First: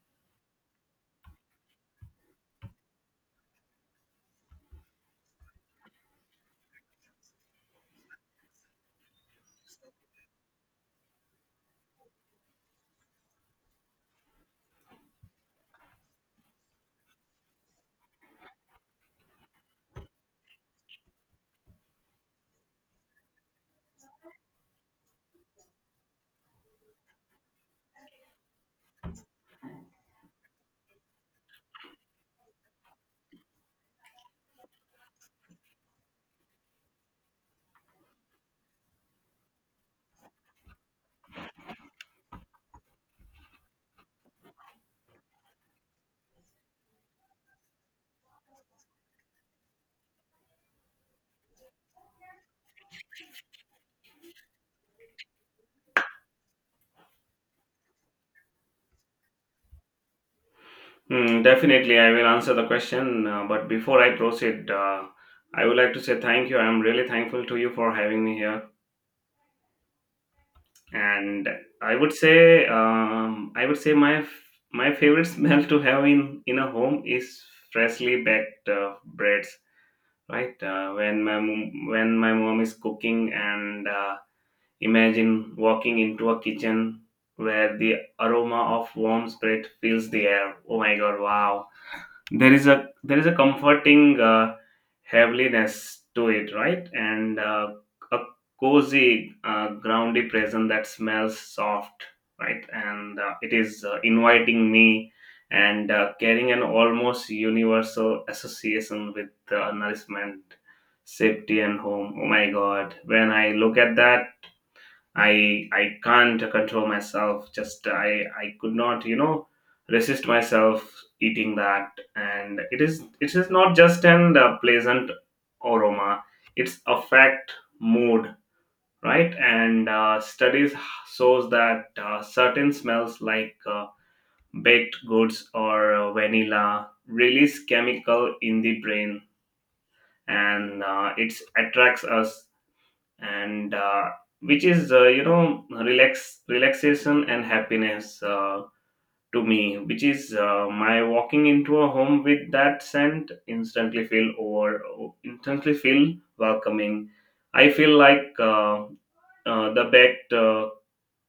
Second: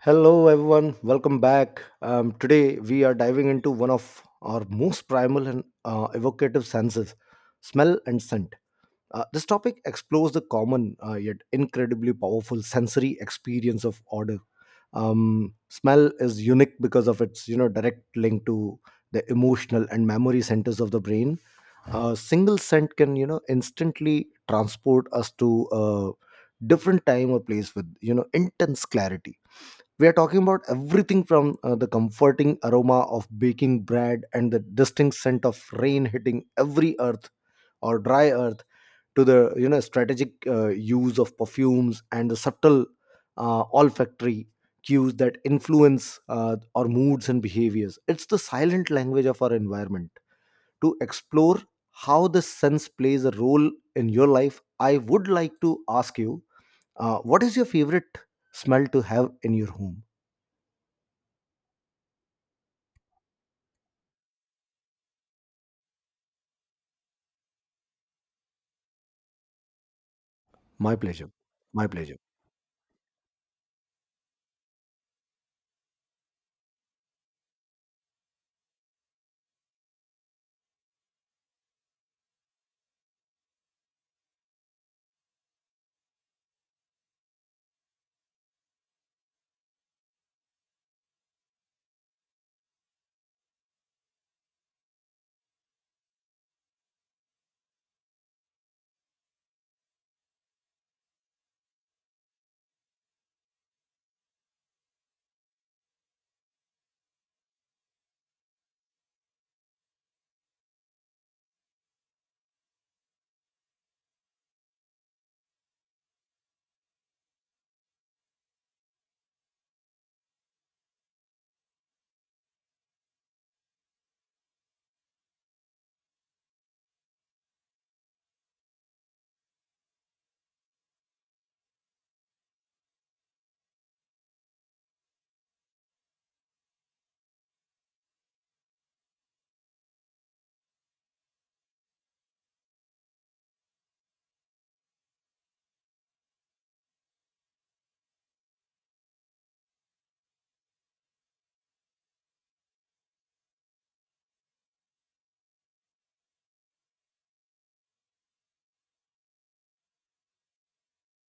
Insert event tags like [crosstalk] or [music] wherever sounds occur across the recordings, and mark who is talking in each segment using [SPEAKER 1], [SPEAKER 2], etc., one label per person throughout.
[SPEAKER 1] Hello, everyone. Welcome back. Today, we are diving into one of our most primal and evocative senses, smell and scent. This topic explores the common yet incredibly powerful sensory experience of odor. Smell is unique because of its direct link to the emotional and memory centers of the brain. A single scent can instantly transport us to a different time or place with intense clarity. We are talking about everything from the comforting aroma of baking bread and the distinct scent of rain hitting every earth or dry earth, to the strategic use of perfumes and the subtle olfactory cues that influence our moods and behaviors. It's the silent language of our environment. To explore how the sense plays a role in your life, I would like to ask you, what is your favorite smell to have in your home?
[SPEAKER 2] Mm, definitely, I will answer the question. But before I proceed, I would like to say thank you. I'm really thankful to you for having me here.
[SPEAKER 1] My pleasure.
[SPEAKER 2] And
[SPEAKER 1] My
[SPEAKER 2] I would
[SPEAKER 1] pleasure.
[SPEAKER 2] say, um, I would say my favorite [laughs] smell to have in a home is freshly baked breads. Right, when my mom is cooking, and imagine walking into a kitchen where the aroma of warm bread fills the air. Oh my God! Wow, there is a comforting heaviness to it, right, and a cozy groundy present that smells soft, right, and it is inviting me and carrying an almost universal association with nourishment, safety, and home. Oh my God, when I look at that, I can't control myself. Just I could not, resist myself eating that, and it is not just an pleasant aroma. It's affect mood, right? And studies shows that certain smells like baked goods or vanilla release chemical in the brain, and it attracts us and which is, relaxation and happiness, to me, which is, my walking into a home with that scent instantly feel welcoming. I feel like, the baked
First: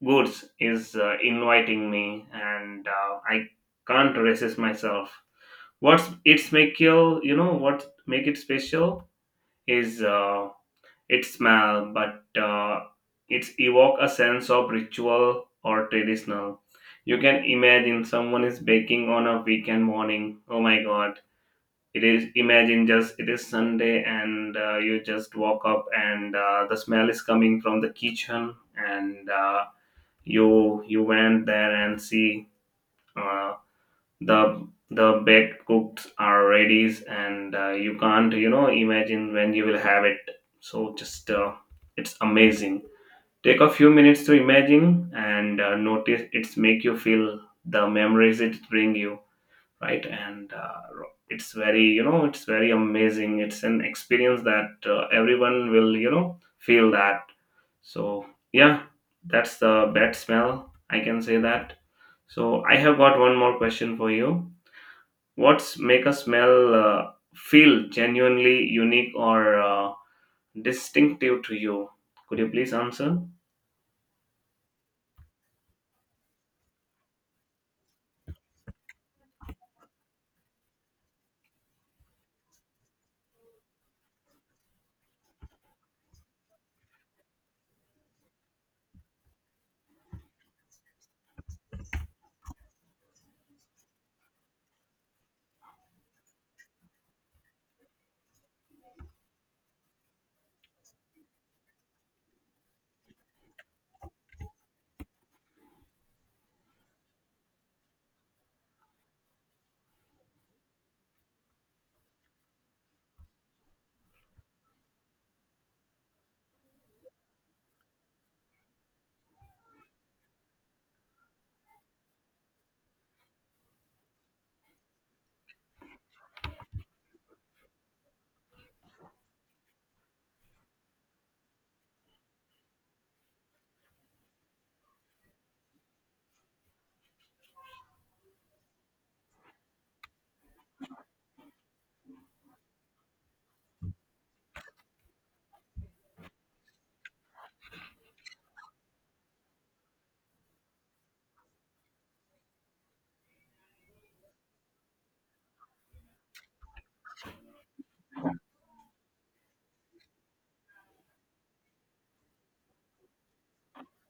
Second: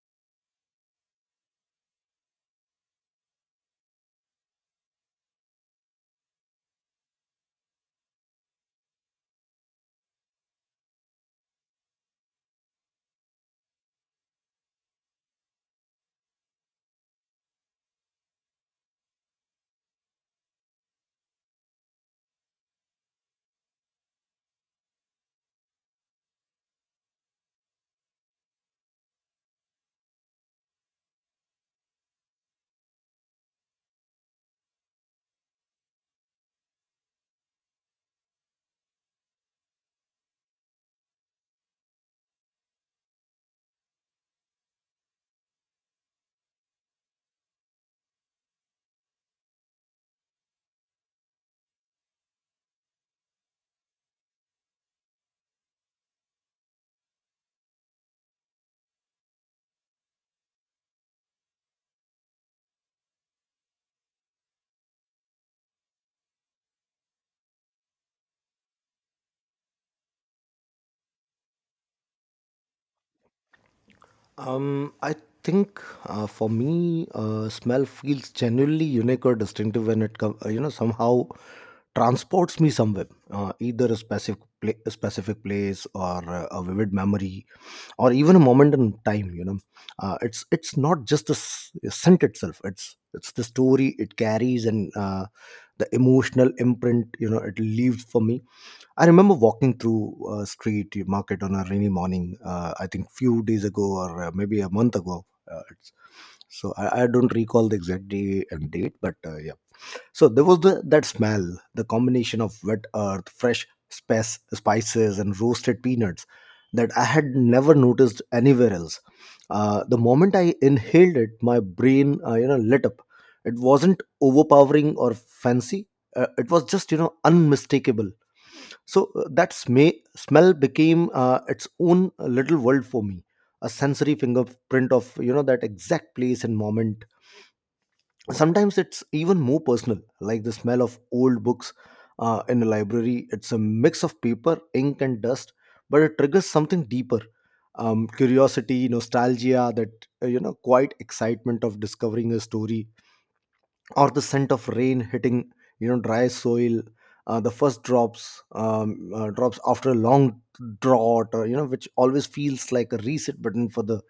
[SPEAKER 2] goods is inviting me, and I can't resist myself. What's it's make you, you know what make it special is, its smell, but it's evoke a sense of ritual or traditional. You can imagine someone is baking on a weekend morning. Oh my God! It is, imagine, just it is Sunday and you just walk up, and the smell is coming from the kitchen, and you went there and see. Uh, the baked cooks are ready, and you can't, imagine when you will have it. So just, it's amazing. Take a few minutes to imagine, and notice it's make you feel the memories it bring you, right. And it's very, it's very amazing. It's an experience that everyone will, feel that. So, yeah, that's the bad smell, I can say that. So I have got one more question for you. What's make a smell feel genuinely unique or distinctive to you? Could you please answer?
[SPEAKER 1] I think for me, smell feels genuinely unique or distinctive when it comes, somehow transports me somewhere, either a a specific place or a vivid memory, or even a moment in time. It's not just the scent itself; it's the story it carries and the emotional imprint. You know, it leaves for me. I remember walking through a street market on a rainy morning. I think few days ago, or maybe a month ago. Uh, it's, so I don't recall the exact day and date, but yeah. So there was that smell, the combination of wet earth, spices, and roasted peanuts that I had never noticed anywhere else. The moment I inhaled it, my brain, you know, lit up. It wasn't overpowering or fancy. It was just, you know, unmistakable. So that smell became its own little world for me, a sensory fingerprint of that exact place and moment. Sometimes it's even more personal, like the smell of old books in a library. It's a mix of paper, ink, and dust, but it triggers something deeper: curiosity, nostalgia, that you know, quite excitement of discovering a story, or the scent of rain hitting dry soil, the first drops, drops after a long drought, or which always feels like a reset button for the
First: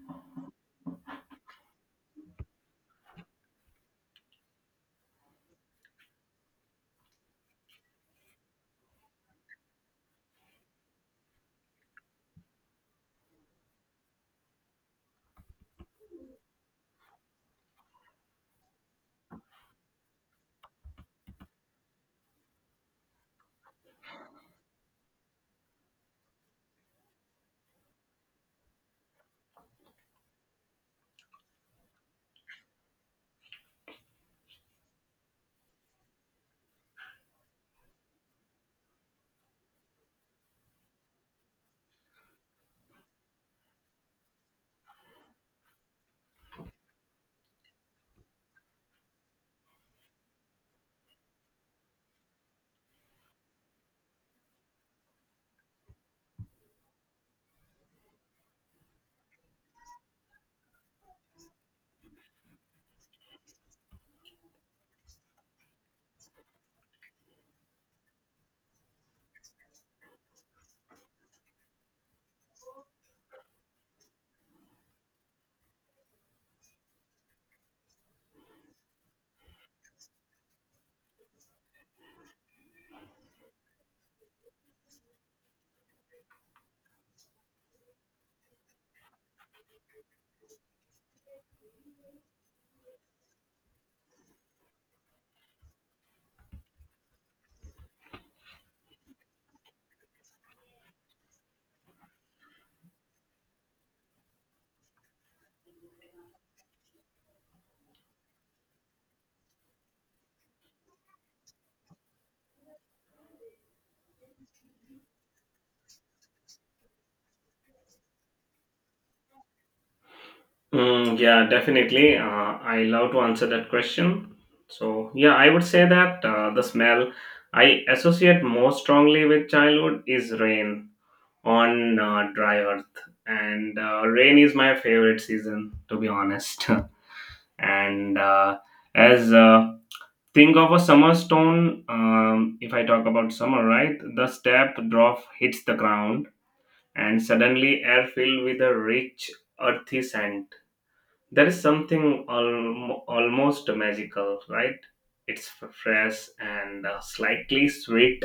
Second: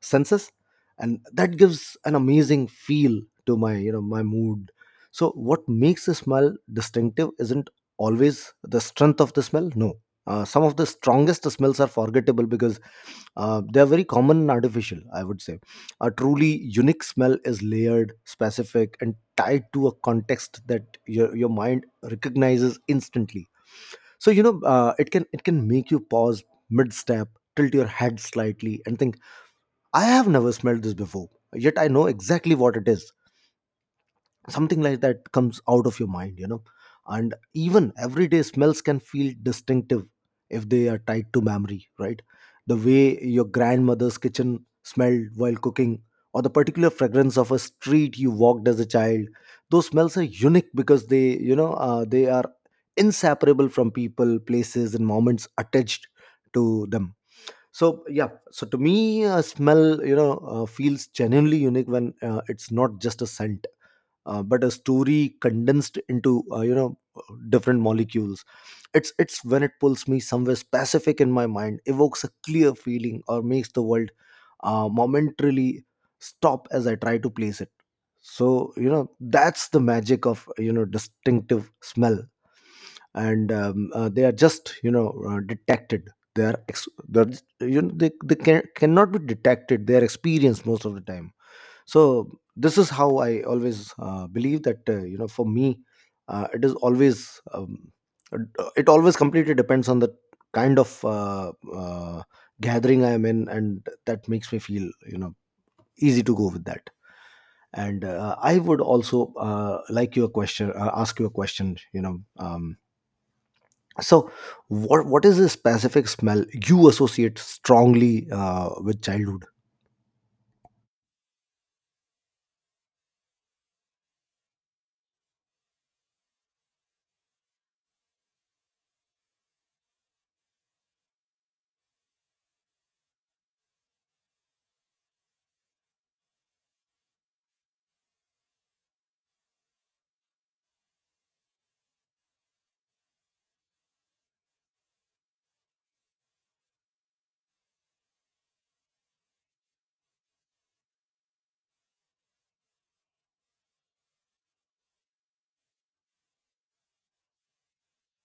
[SPEAKER 1] senses. And that gives an amazing feel to my, my mood. So what makes a smell distinctive isn't always the strength of the smell. No, some of the strongest smells are forgettable because they are very common and artificial, I would say. A truly unique smell is layered, specific, and tied to a context that your mind recognizes instantly. So it can make you pause mid step, tilt your head slightly, and think, I have never smelled this before, yet I know exactly what it is. Something like that comes out of your mind, you know. And even everyday smells can feel distinctive if they are tied to memory, right? The way your grandmother's kitchen smelled while cooking, or the particular fragrance of a street you walked as a child, those smells are unique because they are inseparable from people, places, and moments attached to them. So yeah, so to me, smell, feels genuinely unique when it's not just a scent, but a story condensed into, different molecules. It's when it pulls me somewhere specific in my mind, evokes a clear feeling, or makes the world momentarily stop as I try to place it. So you know, that's the magic of distinctive smell. And they are just detected. They are they can, cannot be detected, they are experienced most of the time. So this is how I always believe that, for me, it is always, it always completely depends on the kind of, gathering I am in, and that makes me feel, you know, easy to go with that. And I would also like your question, ask you a question, so what is the specific smell you associate strongly with childhood?
[SPEAKER 2] Mm, yeah, definitely. I love to answer that question. So, yeah, I would say that the smell I associate most strongly with childhood is rain on dry earth. And rain is my favorite season, to be honest. [laughs] And as think of a summer stone, if I talk about summer, right, the step drop hits the ground, and suddenly air filled with a rich, earthy scent. There is something almost magical, right. It's fresh and slightly sweet,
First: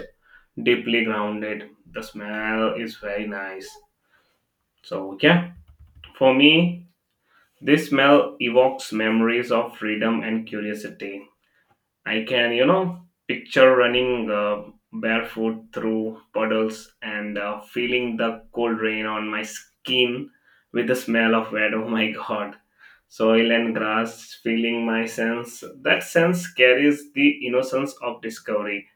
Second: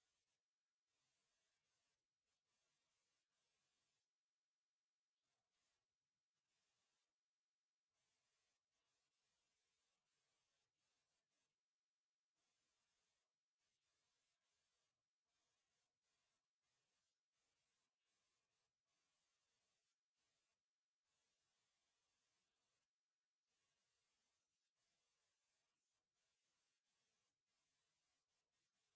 [SPEAKER 2] deeply grounded. The smell is very nice. So, yeah, for me, this smell evokes memories of freedom and curiosity. I can, picture running barefoot through puddles and feeling the cold rain on my skin with the smell of wet. [laughs] Oh my God. Soil and grass feeling my sense. That sense carries the innocence of discovery,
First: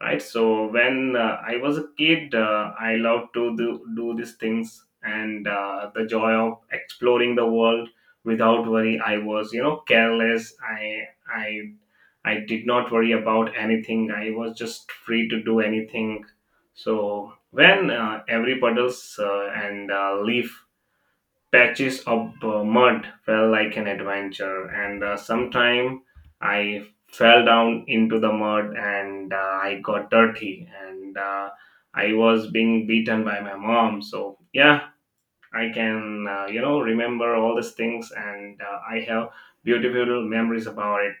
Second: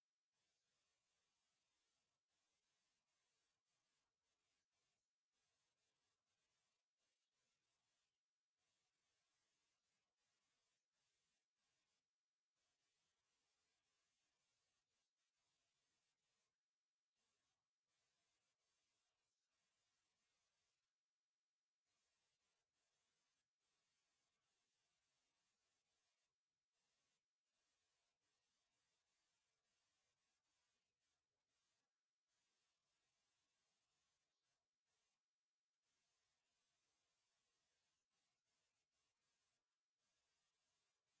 [SPEAKER 2] right? So when I was a kid, I loved to do these things, and the joy of exploring the world without worry. I was, careless. I did not worry about anything. I was just free to do anything. So when every puddles, and leaf, patches of mud felt like an adventure, and sometime I fell down into the mud, and I got dirty, and I was being beaten by my mom. So, yeah, I can, remember all these things, and I have beautiful memories about it.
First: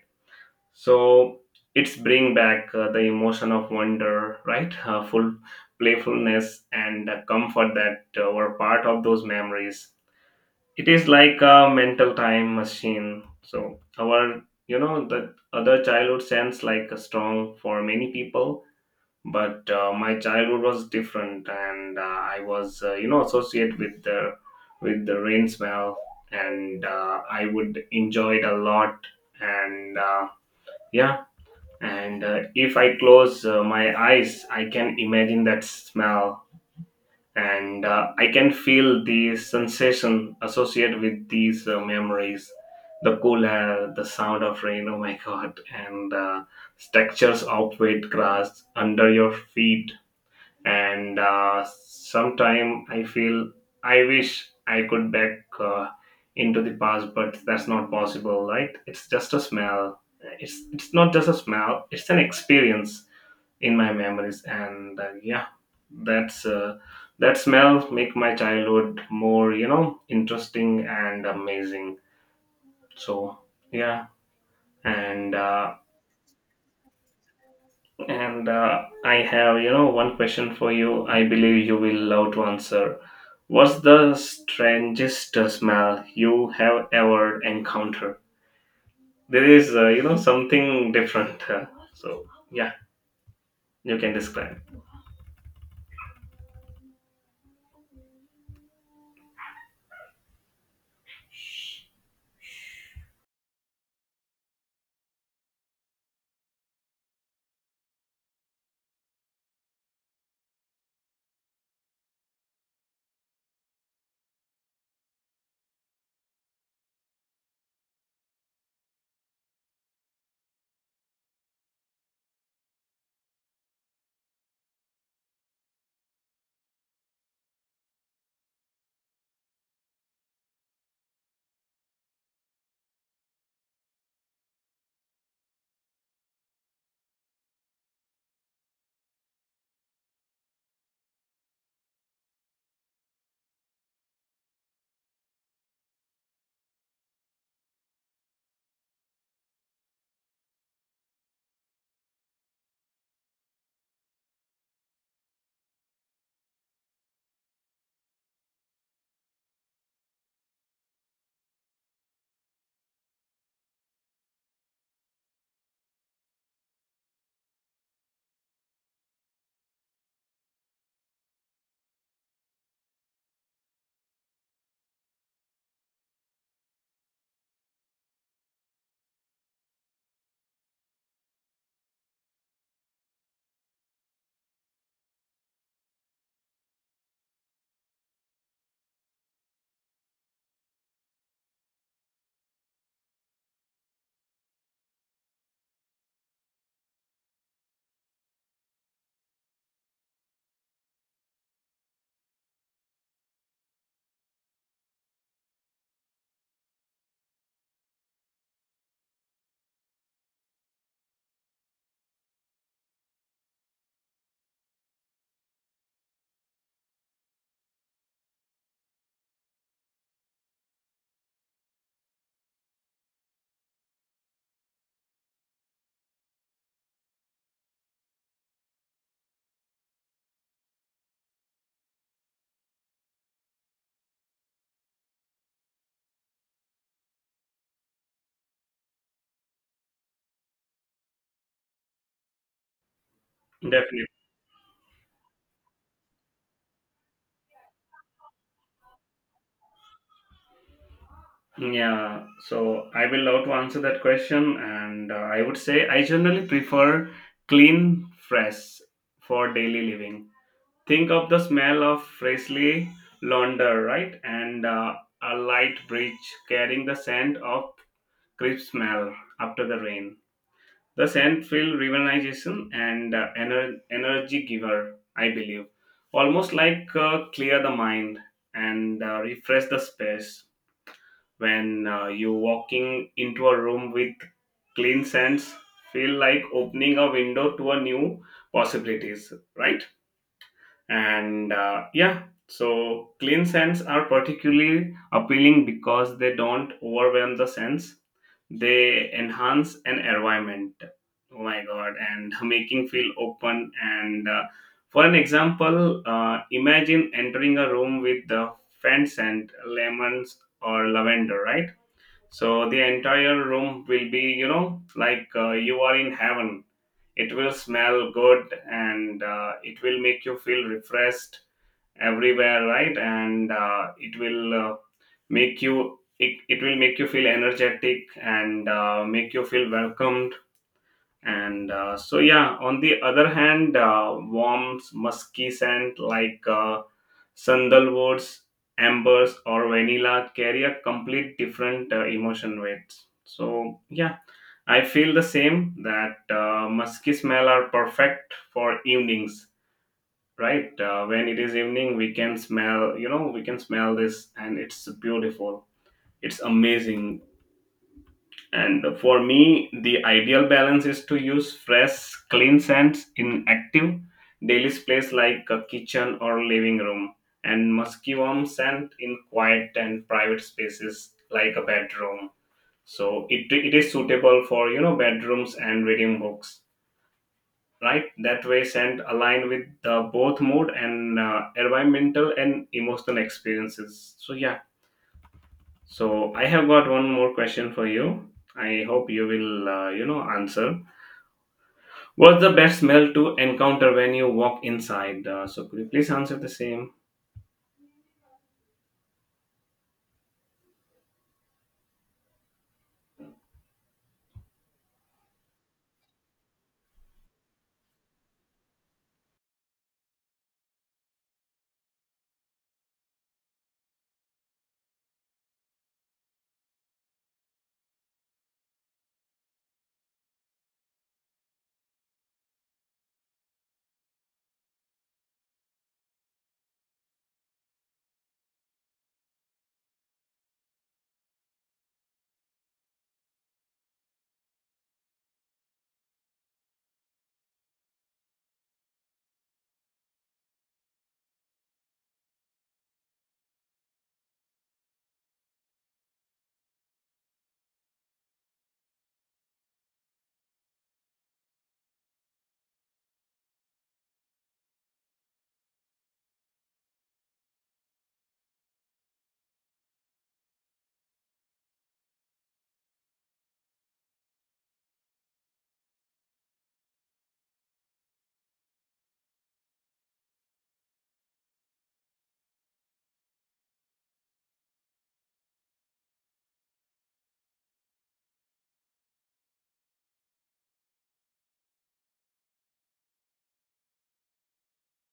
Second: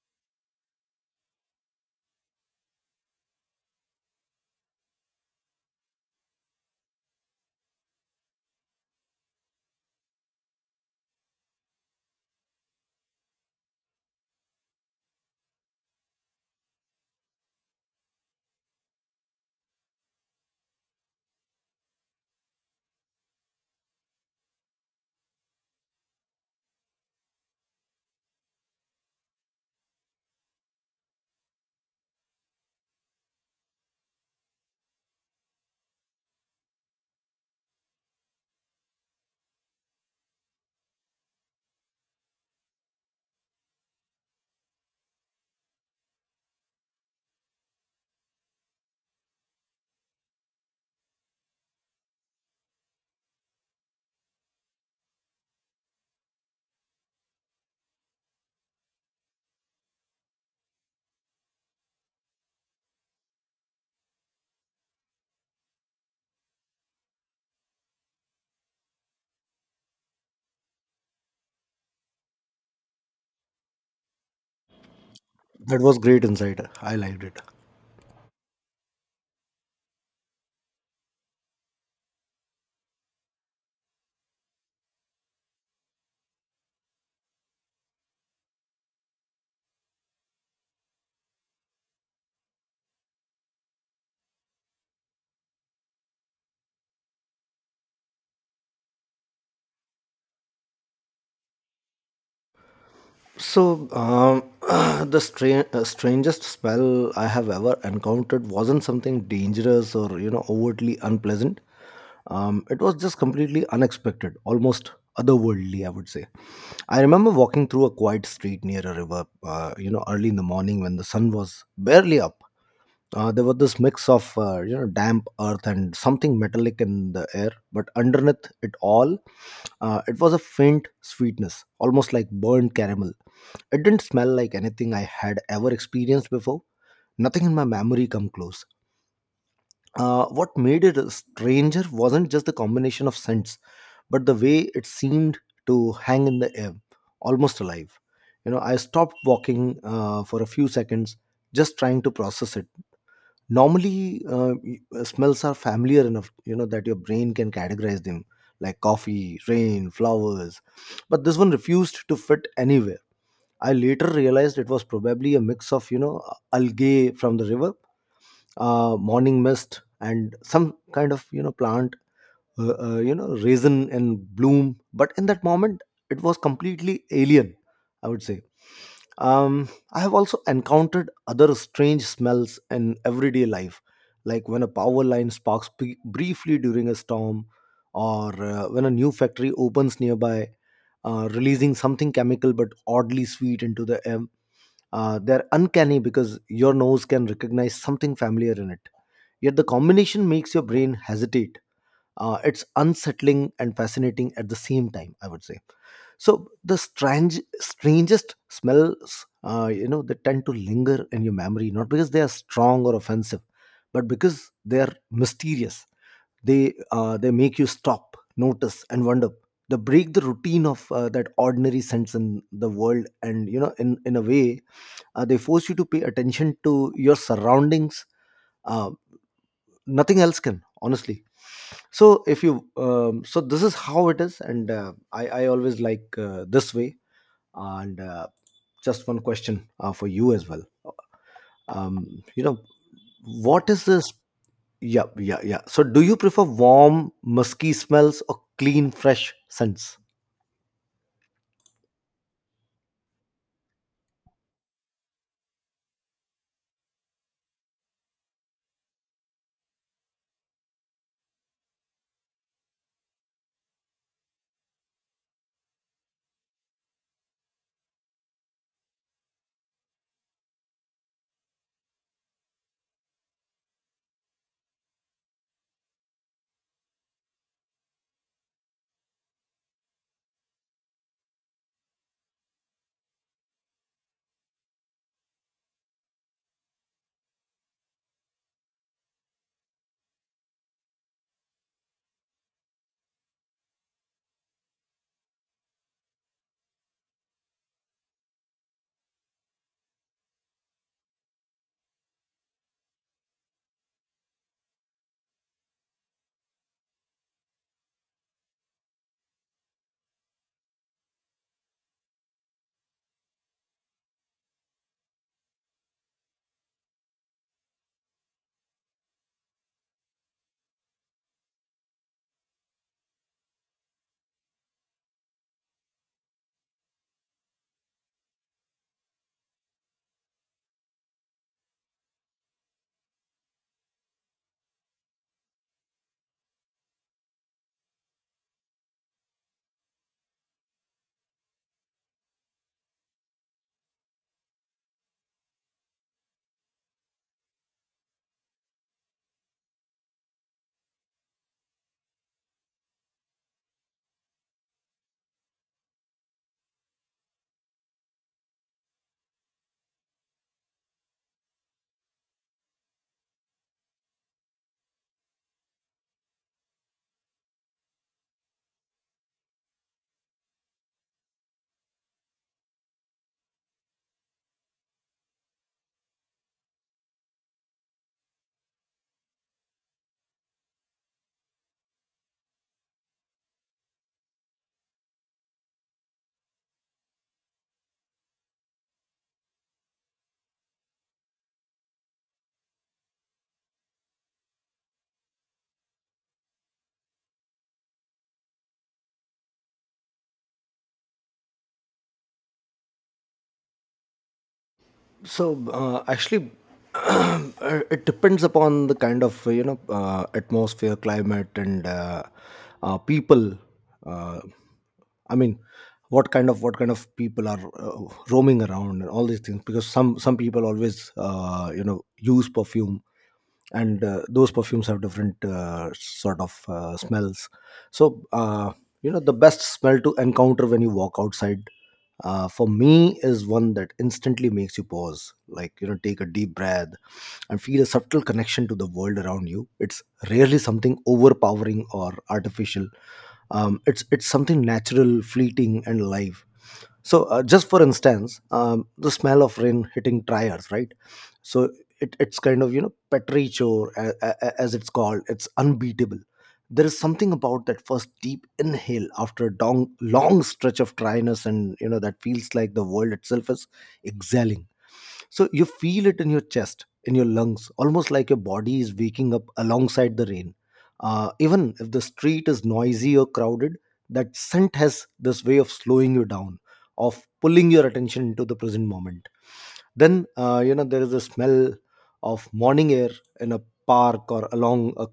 [SPEAKER 2] So it's bring back, the emotion of wonder, right? Full playfulness and comfort that were part of those memories. It is like a mental time machine. So, our, the other childhood sense like a strong for many people, but my childhood was different, and I was, associate with the, rain smell, and I would enjoy it a lot, and. Yeah, and if I close my eyes, I can imagine that smell, and I can feel the sensation associated with these memories, the cool air, the sound of rain. Oh my God. And textures of wet grass under your feet. And sometime I feel I wish I could back, into the past, but that's not possible, right? It's just a smell. It's not just a smell, it's an experience in my memories. And yeah, that's, that smell make my childhood more, interesting and amazing. So, yeah, and uh,
[SPEAKER 1] That was great insight, I liked it.
[SPEAKER 2] and I have, one question for you. I believe you will love to answer. What's the strangest smell you have ever encountered? There is, something different. So, yeah, you can describe.
[SPEAKER 1] So [clears throat] the strangest smell I have ever encountered wasn't something dangerous or, you know, overtly unpleasant. It was just completely unexpected, almost otherworldly, I would say. I remember walking through a quiet street near a river, you know, early in the morning when the sun was barely up. Uh, there was this mix of, damp earth and something metallic in the air, but underneath it all, it was a faint sweetness, almost like burnt caramel. It didn't smell like anything I had ever experienced before. Nothing in my memory come close. Uh, what made it stranger wasn't just the combination of scents, but the way it seemed to hang in the air, almost alive. You know, I stopped walking for a few seconds, just trying to process it. Normally, smells are familiar enough, you know, that your brain can categorize them, like coffee, rain, flowers, but this one refused to fit anywhere. I later realized it was probably a mix of, you know, algae from the river, morning mist, and some kind of, you know, plant, you know, raisin in bloom, but in that moment it was completely alien, I would say. I have also encountered other strange smells in everyday life, like when a power line sparks briefly during a storm, or when a new factory opens nearby, releasing something chemical but oddly sweet into the air. They're uncanny because your nose can recognize something familiar in it. Yet the combination makes your brain hesitate. It's unsettling and fascinating at the same time, I would say. So the strangest smells, you know, they tend to linger in your memory, not because they are strong or offensive, but because they are mysterious. They make you stop, notice, and wonder. They break the routine of that ordinary sense in the world, and you know, in a way, they force you to pay attention to your surroundings. Uh, nothing else can, honestly. So if you, so this is how it is, and I always like this way, and just one question for you as well. You know, what is
[SPEAKER 2] Definitely.
[SPEAKER 1] this? Yeah, yeah, yeah. So, do you prefer warm, musky smells or clean, fresh scents?
[SPEAKER 2] Yeah, so I will love to answer that question, and I would say I generally prefer clean, fresh for daily living. Think of the smell of freshly launder, right? And a light breeze carrying the scent of crisp smell after the rain. The scent feels rejuvenation and energy giver, I believe. Almost like, clear the mind and refresh the space. When you walking into a room with clean scents, feel like opening a window to a new possibilities, right? And yeah, so clean scents are particularly appealing because they don't overwhelm the sense, they enhance an environment. Oh my God. And [laughs] making feel open, and for an example, imagine entering a room with the faint scent lemons or lavender, right? So the entire room will be, like you are in heaven. It will smell good, and it will make you feel refreshed everywhere, right? And it will make you feel energetic, and make you feel welcomed. And so, yeah, on the other hand, warm musky scent like, sandalwoods, ambers, or vanilla carry a complete different emotion weight. So, yeah, I feel the same that musky smell are perfect for evenings, right? When it is evening, we can smell this, and it's beautiful, it's amazing. And for me, the ideal balance is to use fresh, clean scents in active daily space like a kitchen or living room, and musky warm scent in quiet and private spaces like a bedroom. So it is suitable for, bedrooms and reading books, right? That way scent align with both mood and environmental and emotional experiences. So, yeah, so I have got one more question for you. I hope you will, answer. What's the best smell to encounter when you walk inside? So could you please answer the same?
[SPEAKER 1] So actually, [clears throat] uh, it depends upon the kind of, you know, atmosphere, climate, and, people. Uh, I mean, what kind of people are roaming around and all these things? Because some people always, use perfume, and those perfumes have different sort of smells. So the best smell to encounter when you walk outside, for me, is one that instantly makes you pause, like, you know, take a deep breath and feel a subtle connection to the world around you. It's rarely something overpowering or artificial. It's something natural, fleeting, and alive. So just for instance, the smell of rain hitting tires, right? So it's kind of, you know, petrichor, as it's called, it's unbeatable. There is something about that first deep inhale after a long stretch of dryness, and you know, that feels like the world itself is exhaling. So you feel it in your chest, in your lungs, almost like your body is waking up alongside the rain. Uh, even if the street is noisy or crowded, that scent has this way of slowing you down, of pulling your attention into the present moment. Then, there is a smell of morning air in a park or along a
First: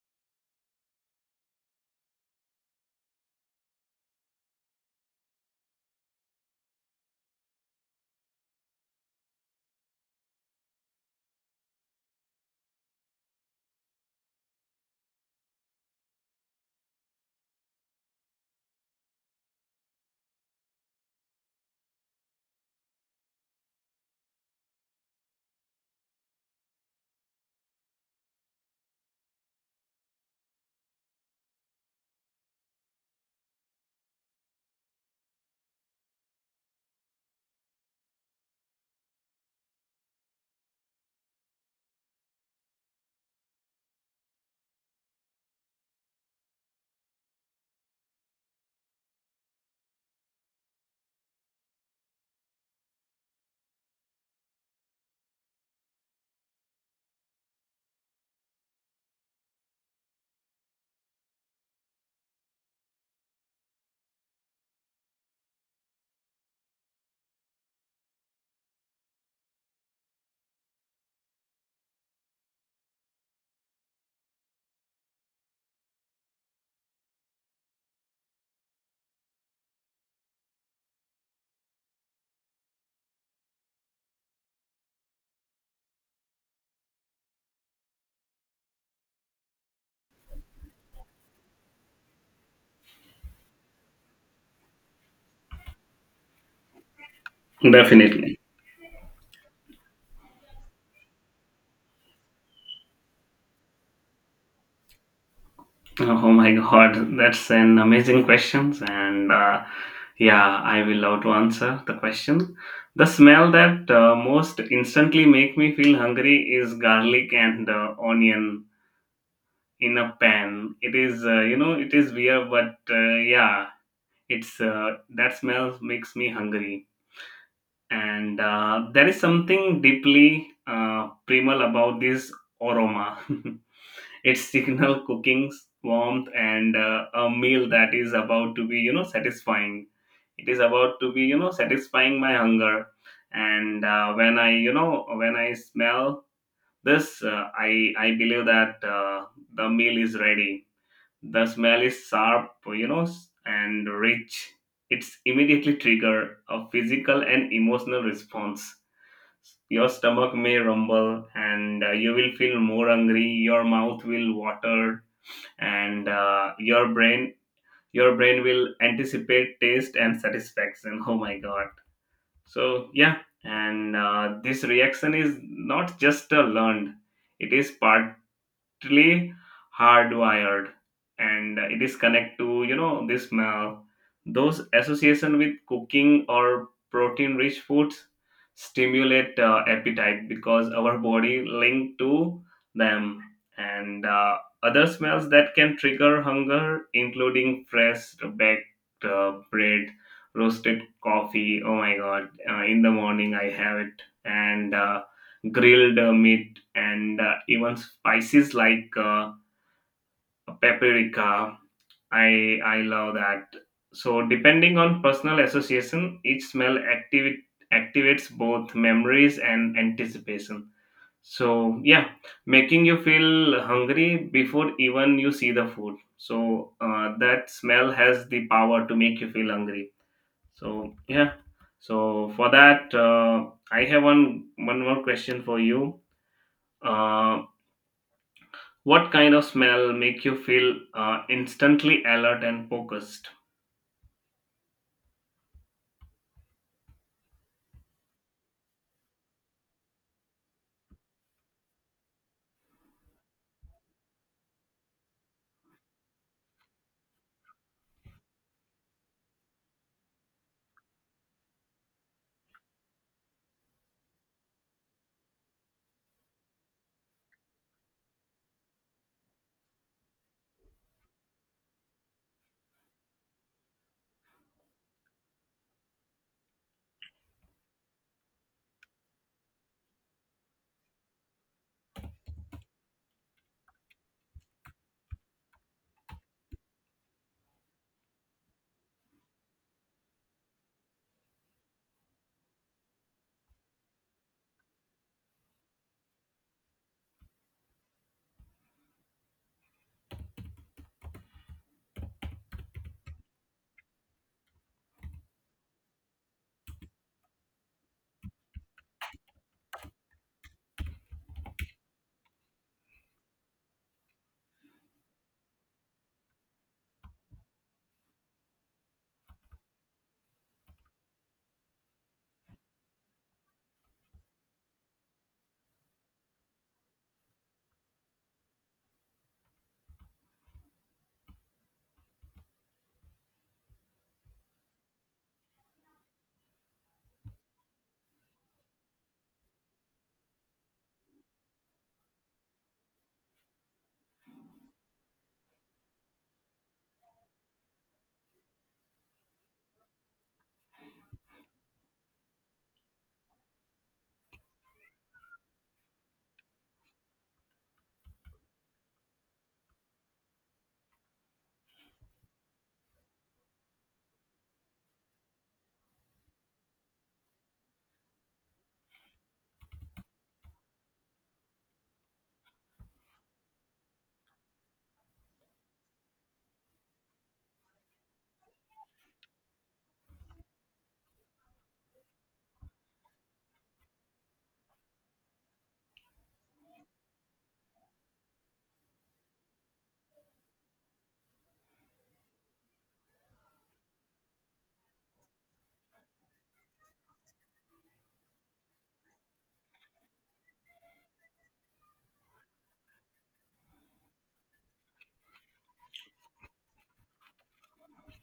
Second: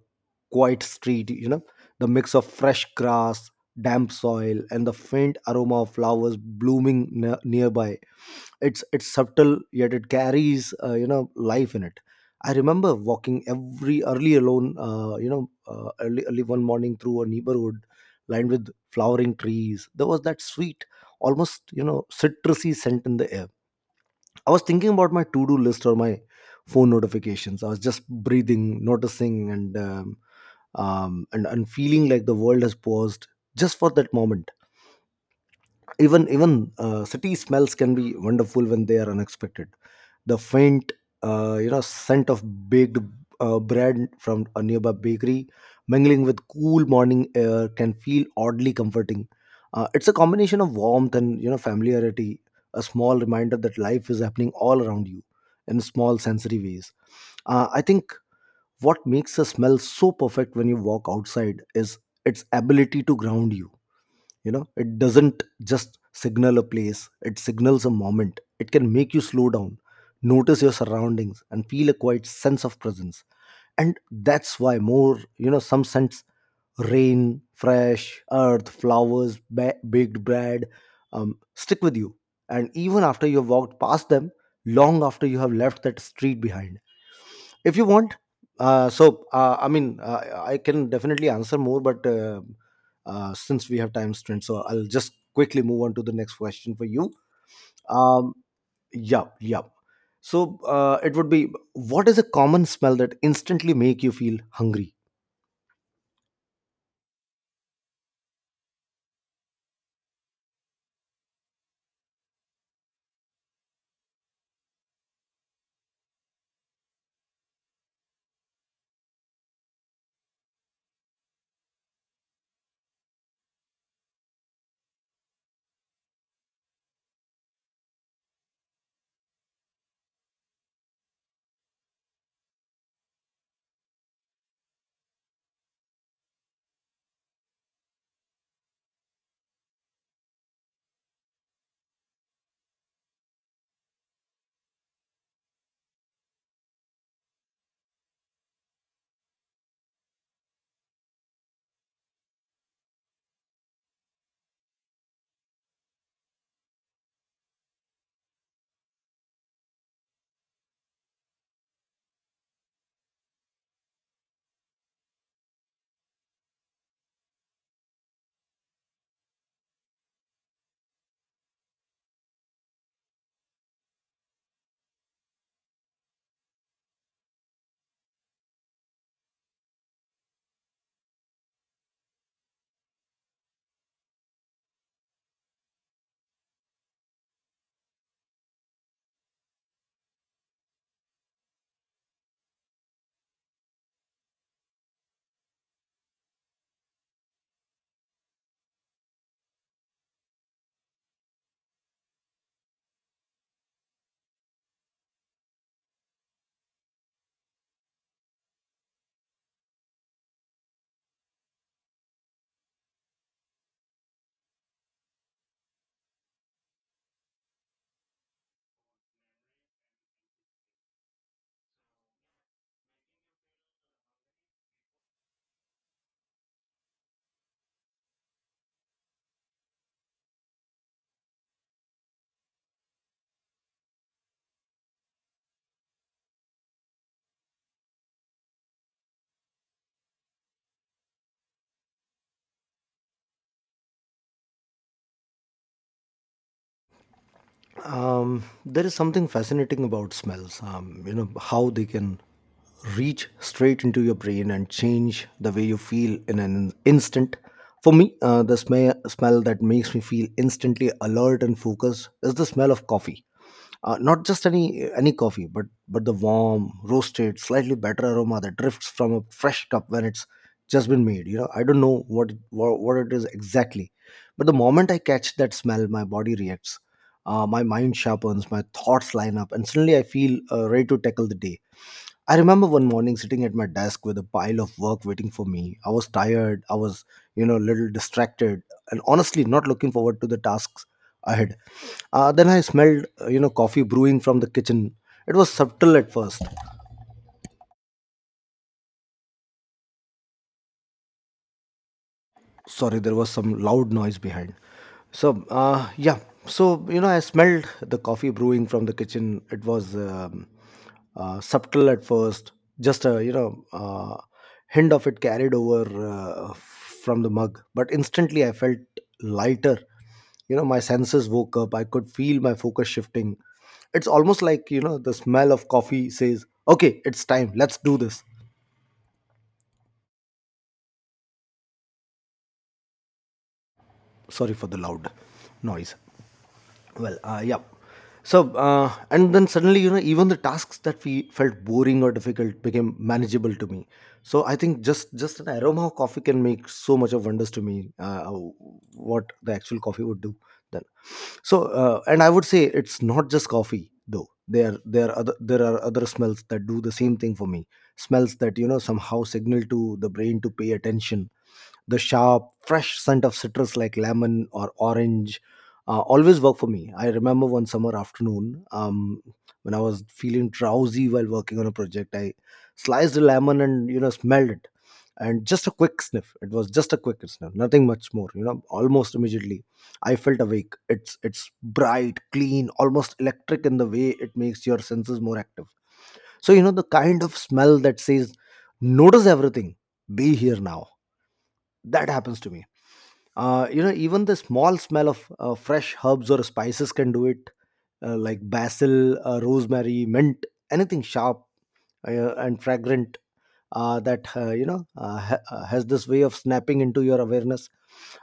[SPEAKER 1] quiet street, you know, the mix of fresh grass, damp soil, and the faint aroma of flowers blooming nearby. It's subtle, yet it carries, life in it. I remember walking every early alone, early one morning through a neighborhood lined with flowering trees. There was that sweet, almost, you know, citrusy scent in the air. I was thinking about my to do list or my phone notifications. I was just breathing, noticing, and feeling like the world has paused just for that moment. Even city smells can be wonderful when they are unexpected. The faint scent of baked bread from a nearby bakery mingling with cool morning air can feel oddly comforting. It's a combination of warmth and familiarity, a small reminder that life is happening all around you in small sensory ways. I think what makes a smell so perfect when you walk outside is its ability to ground you. You know, it doesn't just signal a place, it signals a moment. It can make you slow down, notice your surroundings, and feel a quiet sense of presence. And that's why more, you know, some scents, rain, fresh earth, flowers, baked bread, stick with you, and even after you have walked past them, long after you have left that street behind. If you want, uh, so uh, i mean uh, I can definitely answer more, but since we have time strength, so I'll just quickly move on to the next question for you. um,
[SPEAKER 2] Definitely.
[SPEAKER 1] yeah, yeah. So it would be, what is a common smell that instantly make you feel hungry?
[SPEAKER 2] [laughs] Oh my God, that's an amazing question. And yeah, I will love to answer the question. The smell that most instantly make me feel hungry is garlic and onion in a pan. It is weird, but yeah, it's, that smell makes me hungry. And there is something deeply primal about this aroma. [laughs] It signals cooking's [laughs] warmth, and a meal that is about to be, satisfying. It is about to be, satisfying my hunger. And when I smell this, I believe that the meal is ready. The smell is sharp, and rich. It's immediately trigger a physical and emotional response. Your stomach may rumble, and you will feel more hungry, your mouth will water, and your brain will anticipate taste and satisfaction. [laughs] Oh my God. So, yeah, and this reaction is not just a learned, it is part strictly hardwired, and it is connect to, this smell. Those association with cooking or protein rich foods stimulate appetite because our body link to them. And other smells that can trigger hunger including fresh baked bread, roasted coffee. Oh my God. In the morning I have it, and grilled meat, and even spices like paprika. I love that. So depending on personal association, each smell activates both memories and anticipation. So, yeah, making you feel hungry before even you see the food. So that smell has the power to make you feel hungry. So, yeah. So for that, I have one more question for you. Uh, What kind of smell make you feel instantly alert and focused?
[SPEAKER 1] There is something fascinating about smells. You know how they can reach straight into your brain and change the way you feel in an instant. For me, the smell that makes me feel instantly alert and focused is the smell of coffee. Not just any coffee, but the warm, roasted, slightly better aroma that drifts from a fresh cup when it's just been made. You know, I don't know what what it is exactly, but the moment I catch that smell, my body reacts. My mind sharpens, my thoughts line up, and suddenly I feel ready to tackle the day. I remember one morning sitting at my desk with a pile of work waiting for me. I was tired, I was, you know, a little distracted, and honestly not looking forward to the tasks ahead. Then I smelled, you know, coffee brewing from the kitchen. It was subtle at first. Sorry, there was some loud noise behind, so yeah. So you know, I smelled the coffee brewing from the kitchen. It was subtle at first, just a, you know, hint of it carried over from the mug, but instantly I felt lighter. You know, my senses woke up, I could feel my focus shifting. It's almost like, you know, the smell of coffee says, "Okay, it's time, let's do this." Sorry for the loud noise. Well, yeah. So and then suddenly, you know, even the tasks that we felt boring or difficult became manageable to me. So I think just an aroma of coffee can make so much of wonders to me. What the actual coffee would do then. So and I would say it's not just coffee though. There are other, there are other smells that do the same thing for me, smells that, you know, somehow signal to the brain to pay attention. The sharp, fresh scent of citrus like lemon or orange, always work for me. I remember one summer afternoon, when I was feeling drowsy while working on a project, I sliced a lemon and, you know, smelled it, and just a quick sniff. It was just a quick sniff, nothing much more. You know, almost immediately, I felt awake. It's bright, clean, almost electric in the way it makes your senses more active. So you know, the kind of smell that says, "Notice everything, be here now." That happens to me. You know, even the small smell of fresh herbs or spices can do it, like basil, rosemary, mint, anything sharp and fragrant that has this way of snapping into your awareness.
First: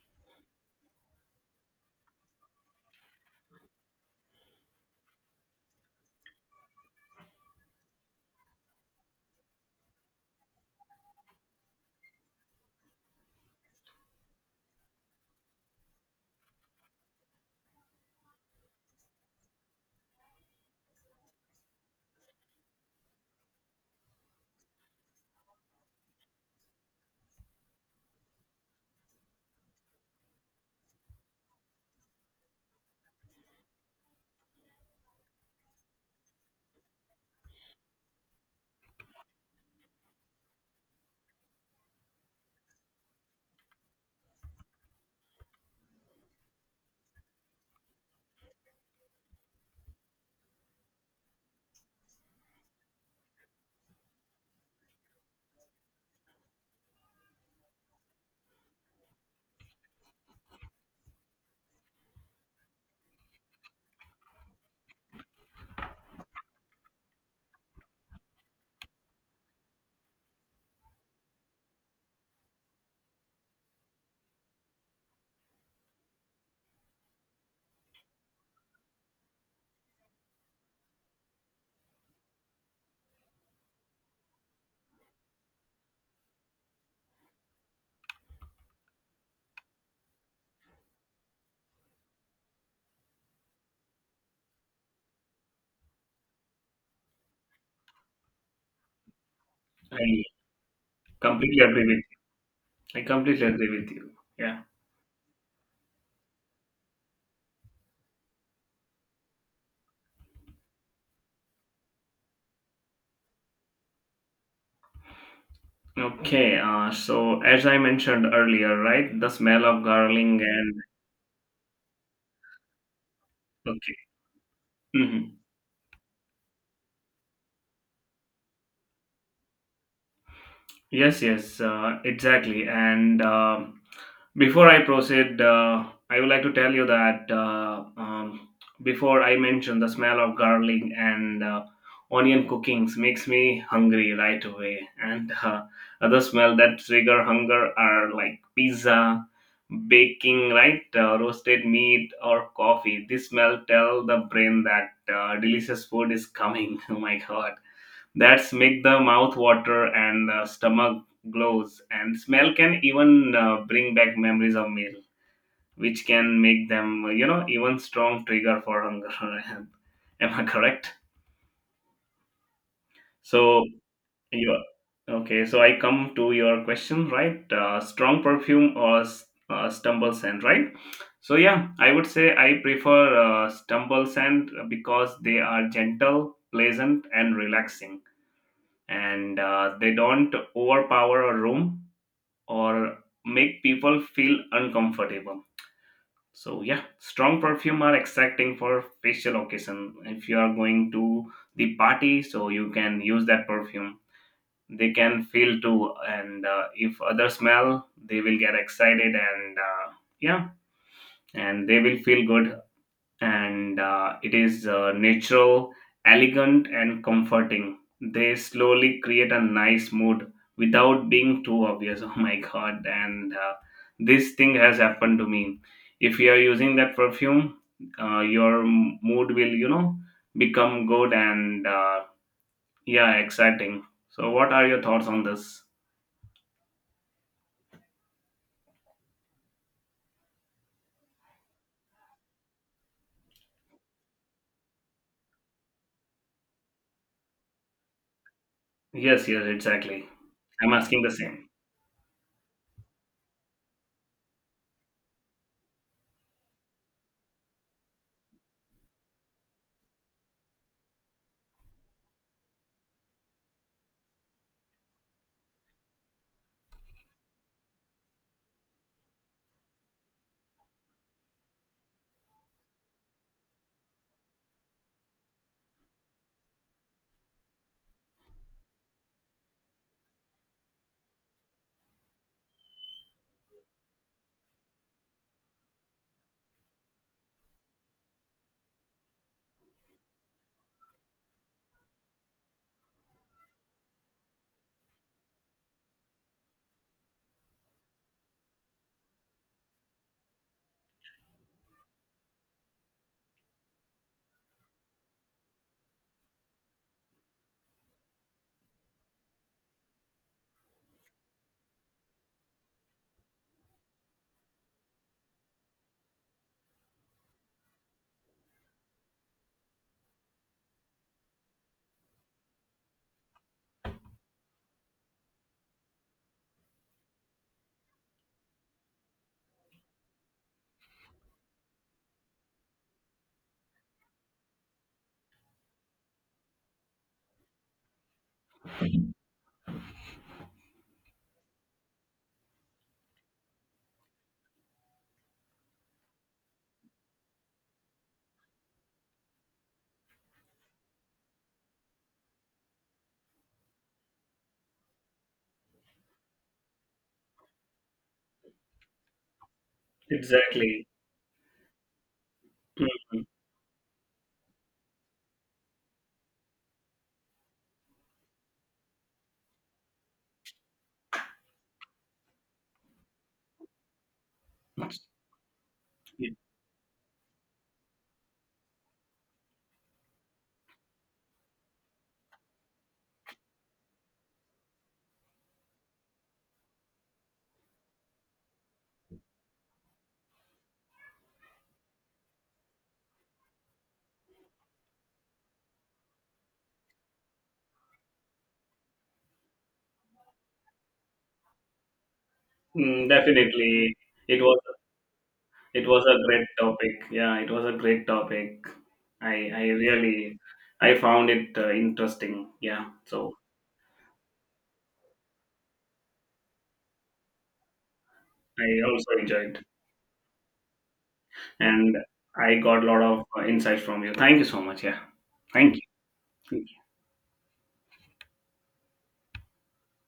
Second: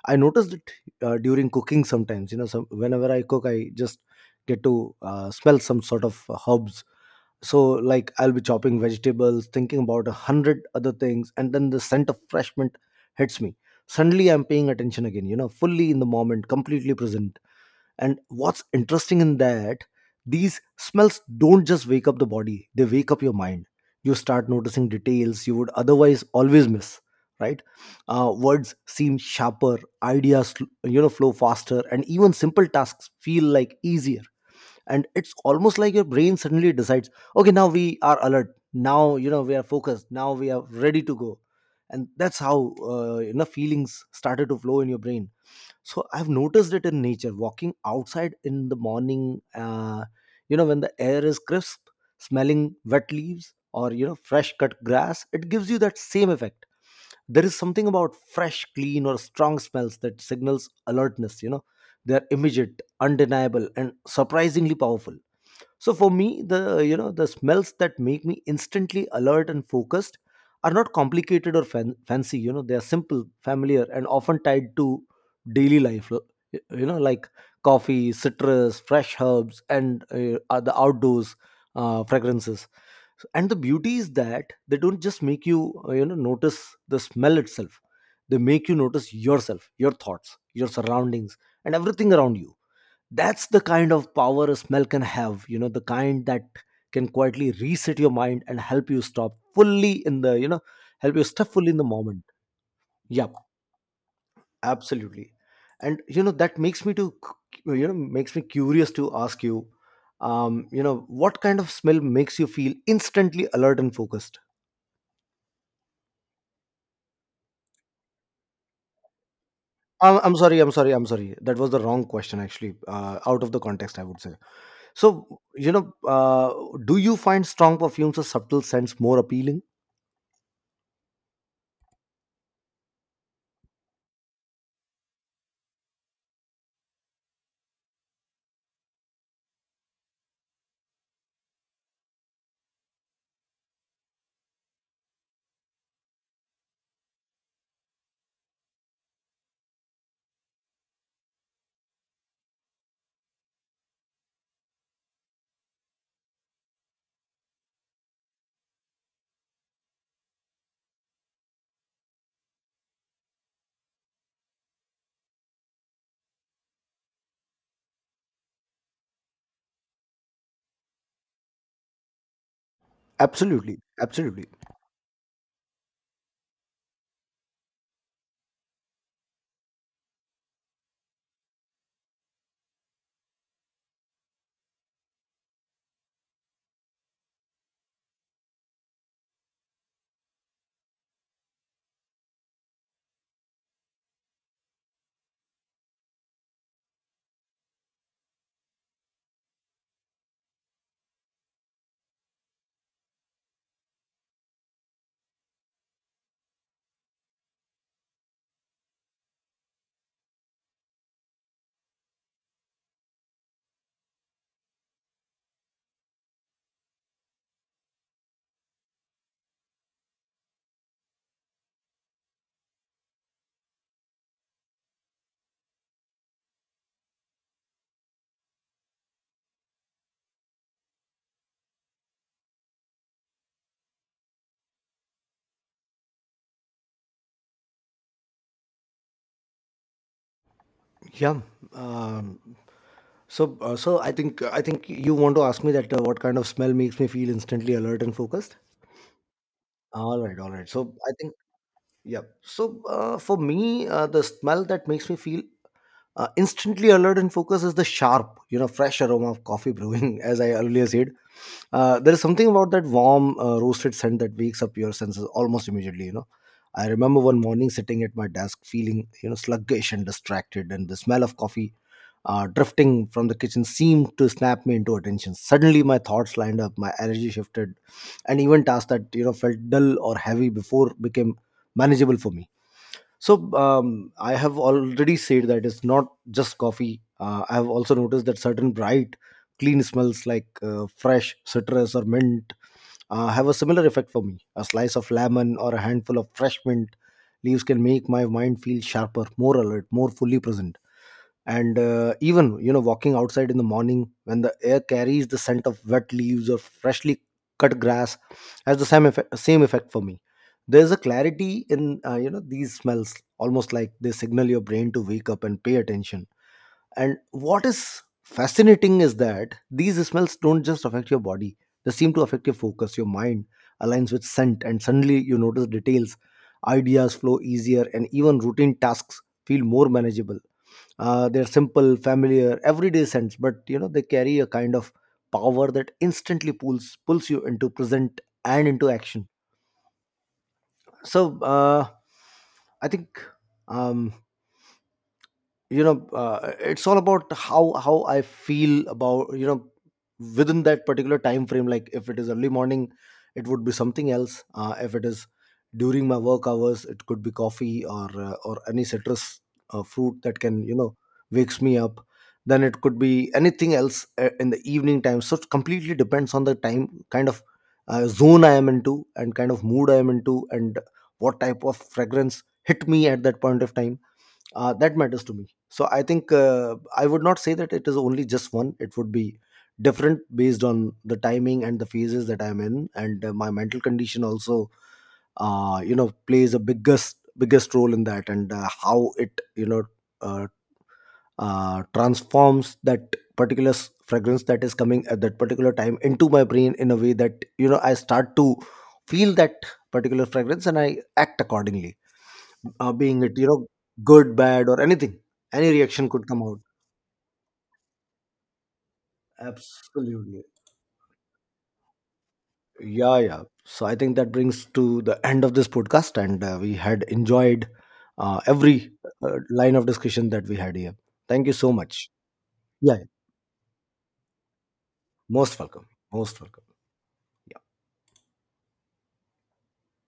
[SPEAKER 1] I noticed it during cooking sometimes. You know whenever I cook, I just get to smell some sort of herbs. So like I'll be chopping vegetables, thinking about a hundred other things, and then the scent of fresh mint hits me. Suddenly I'm paying attention again, you know, fully in the moment, completely present. And what's interesting in that, these smells don't just wake up the body, they wake up your mind. You start noticing details you would otherwise always miss, right? Words seem sharper, ideas, you know, flow faster, and even simple tasks feel like easier. And it's almost like your brain suddenly decides, okay, now we are alert, now, you know, we are focused, now we are ready to go. And that's how, you know, feelings started to flow in your brain. So I've noticed it in nature, walking outside in the morning, you know, when the air is crisp, smelling wet leaves or, you know, fresh cut grass, it gives you that same effect. There is something about fresh, clean or strong smells that signals alertness, you know. They're immediate, undeniable, and surprisingly powerful. So for me, the, you know, the smells that make me instantly alert and focused are not complicated or fancy. You know, they are simple, familiar, and often tied to daily life. You know, like coffee, citrus, fresh herbs, and are the outdoors fragrances. And the beauty is that they don't just make you you know notice the smell itself. They make you notice yourself, your thoughts, your surroundings, and everything around you. That's the kind of power a smell can have, you know, the kind that can quietly reset your mind and help you stop fully in
[SPEAKER 2] I
[SPEAKER 1] the, help you stop
[SPEAKER 2] completely
[SPEAKER 1] fully in the
[SPEAKER 2] agree with
[SPEAKER 1] moment.
[SPEAKER 2] you. I
[SPEAKER 1] Yep,
[SPEAKER 2] completely agree with you. Yeah.
[SPEAKER 1] absolutely. And you know, that makes me to you know, makes me curious to ask you, you know, what kind of smell makes you feel instantly alert and focused?
[SPEAKER 2] Okay. So as I mentioned earlier, right, the smell of
[SPEAKER 1] I'm
[SPEAKER 2] garlic
[SPEAKER 1] sorry, i'm
[SPEAKER 2] and
[SPEAKER 1] sorry i'm sorry that was the wrong question actually, out of the
[SPEAKER 2] okay.
[SPEAKER 1] context, I would say. So
[SPEAKER 2] Hmm.
[SPEAKER 1] you know, do you find strong perfumes or subtle scents more appealing?
[SPEAKER 2] Yes. Yes. Exactly. And. Before I proceed, I would like to tell you that, before I mentioned the smell of garlic and onion cookings makes me hungry right away. And other smell that trigger hunger are like pizza, baking, right, roasted meat or coffee. This smell tell the brain that delicious food is coming. [laughs] Oh my God! That's make the mouth water, and the stomach glows, and smell can even bring back memories of meal, which can make them, even strong trigger for hunger. [laughs] Am I correct? So
[SPEAKER 1] Absolutely, absolutely.
[SPEAKER 2] you, okay, so I come to your question, right? Strong perfume or stumble scent, right? So, yeah, I would say I prefer stumble scent because they are gentle, pleasant, and relaxing, and they don't overpower a room or make people feel uncomfortable. So, yeah, strong perfume are exciting for facial occasion. If you are going to the party, so you can use that perfume. They can feel too, and if others smell, they will get excited, and yeah, and they will feel good, and it is natural, elegant, and comforting. They slowly create a nice mood without being too obvious. [laughs] Oh my God! And this thing has happened to me. If you are using that perfume, your mood will, become good, and yeah, exciting. So, what are your thoughts on this?
[SPEAKER 1] Yeah. Um, so, I think you want to ask me that, what kind of smell makes me feel instantly alert and focused.
[SPEAKER 2] Yes, yes, exactly.
[SPEAKER 1] All right, all right.
[SPEAKER 2] I'm
[SPEAKER 1] So
[SPEAKER 2] asking the
[SPEAKER 1] I think,
[SPEAKER 2] same.
[SPEAKER 1] yeah. So for me, the smell that makes me feel instantly alert and focus is the sharp, you know, fresh aroma of coffee brewing, [laughs] as I earlier said. There is something about that warm roasted scent that wakes up your senses almost immediately, you know. I remember one morning sitting at my desk feeling, you know, sluggish and distracted, and the smell of coffee drifting from the kitchen seemed to snap me into attention. Suddenly, my thoughts lined up, my energy shifted, and even tasks that, you know, felt dull or heavy before became manageable for me. So I have already said that it's not just coffee. I have also noticed that certain bright, clean smells like fresh citrus or mint have a similar effect for me. A slice of lemon or a handful of fresh mint leaves can make my mind feel sharper, more alert, more fully present. And even, you know, walking outside in the morning when the air carries the scent of wet leaves or freshly cut grass has same effect for me. There's a clarity in, you know, these smells, almost like they signal your brain to wake up and pay attention. And what is fascinating is that these smells don't just affect your body, they seem to affect your focus. Your mind aligns with scent and suddenly you notice details, ideas flow easier, and even routine tasks feel more manageable. They're simple, familiar, everyday scents, but you know, they carry a kind of power that instantly pulls you into present and into action. So I think um, you know, it's all about how I feel about, you know, within that particular time frame. Like if it is early morning, it would be something else. If it is during my work hours, it could be coffee or any citrus fruit that can, you
[SPEAKER 2] Exactly.
[SPEAKER 1] know, wakes me up. Then it could be anything else in the evening time. So it completely depends on the time, kind of zone I am into, and kind of mood I am into, and what type of fragrance hit me at that point of time.
[SPEAKER 2] Mm.
[SPEAKER 1] That matters to me. So I think, I would not say that it is only just one. It would be different based on the timing and the phases that I'm in, and my mental condition also, you know, plays a biggest role in that. And how it, you know, uh, transforms that particular fragrance that is coming at that particular time into my brain in a way that, you know, I start to feel that particular fragrance, and I act accordingly,
[SPEAKER 2] Mm,
[SPEAKER 1] being it, you know,
[SPEAKER 2] definitely.
[SPEAKER 1] good,
[SPEAKER 2] It was
[SPEAKER 1] bad, or anything. Any
[SPEAKER 2] It was
[SPEAKER 1] reaction could
[SPEAKER 2] a
[SPEAKER 1] come
[SPEAKER 2] great
[SPEAKER 1] out.
[SPEAKER 2] topic. Yeah, it was a great topic. I I really
[SPEAKER 1] Absolutely.
[SPEAKER 2] I found it interesting. Yeah,
[SPEAKER 1] Yeah,
[SPEAKER 2] so
[SPEAKER 1] yeah. So I think that brings to the end of this podcast, and we had enjoyed
[SPEAKER 2] I
[SPEAKER 1] every
[SPEAKER 2] also enjoyed,
[SPEAKER 1] line of discussion that we had here. Thank you so
[SPEAKER 2] and
[SPEAKER 1] much.
[SPEAKER 2] I got a
[SPEAKER 1] Yeah,
[SPEAKER 2] lot
[SPEAKER 1] yeah.
[SPEAKER 2] of insights from you. Thank you so much. Yeah,
[SPEAKER 1] Most
[SPEAKER 2] thank
[SPEAKER 1] welcome, most welcome.
[SPEAKER 2] you.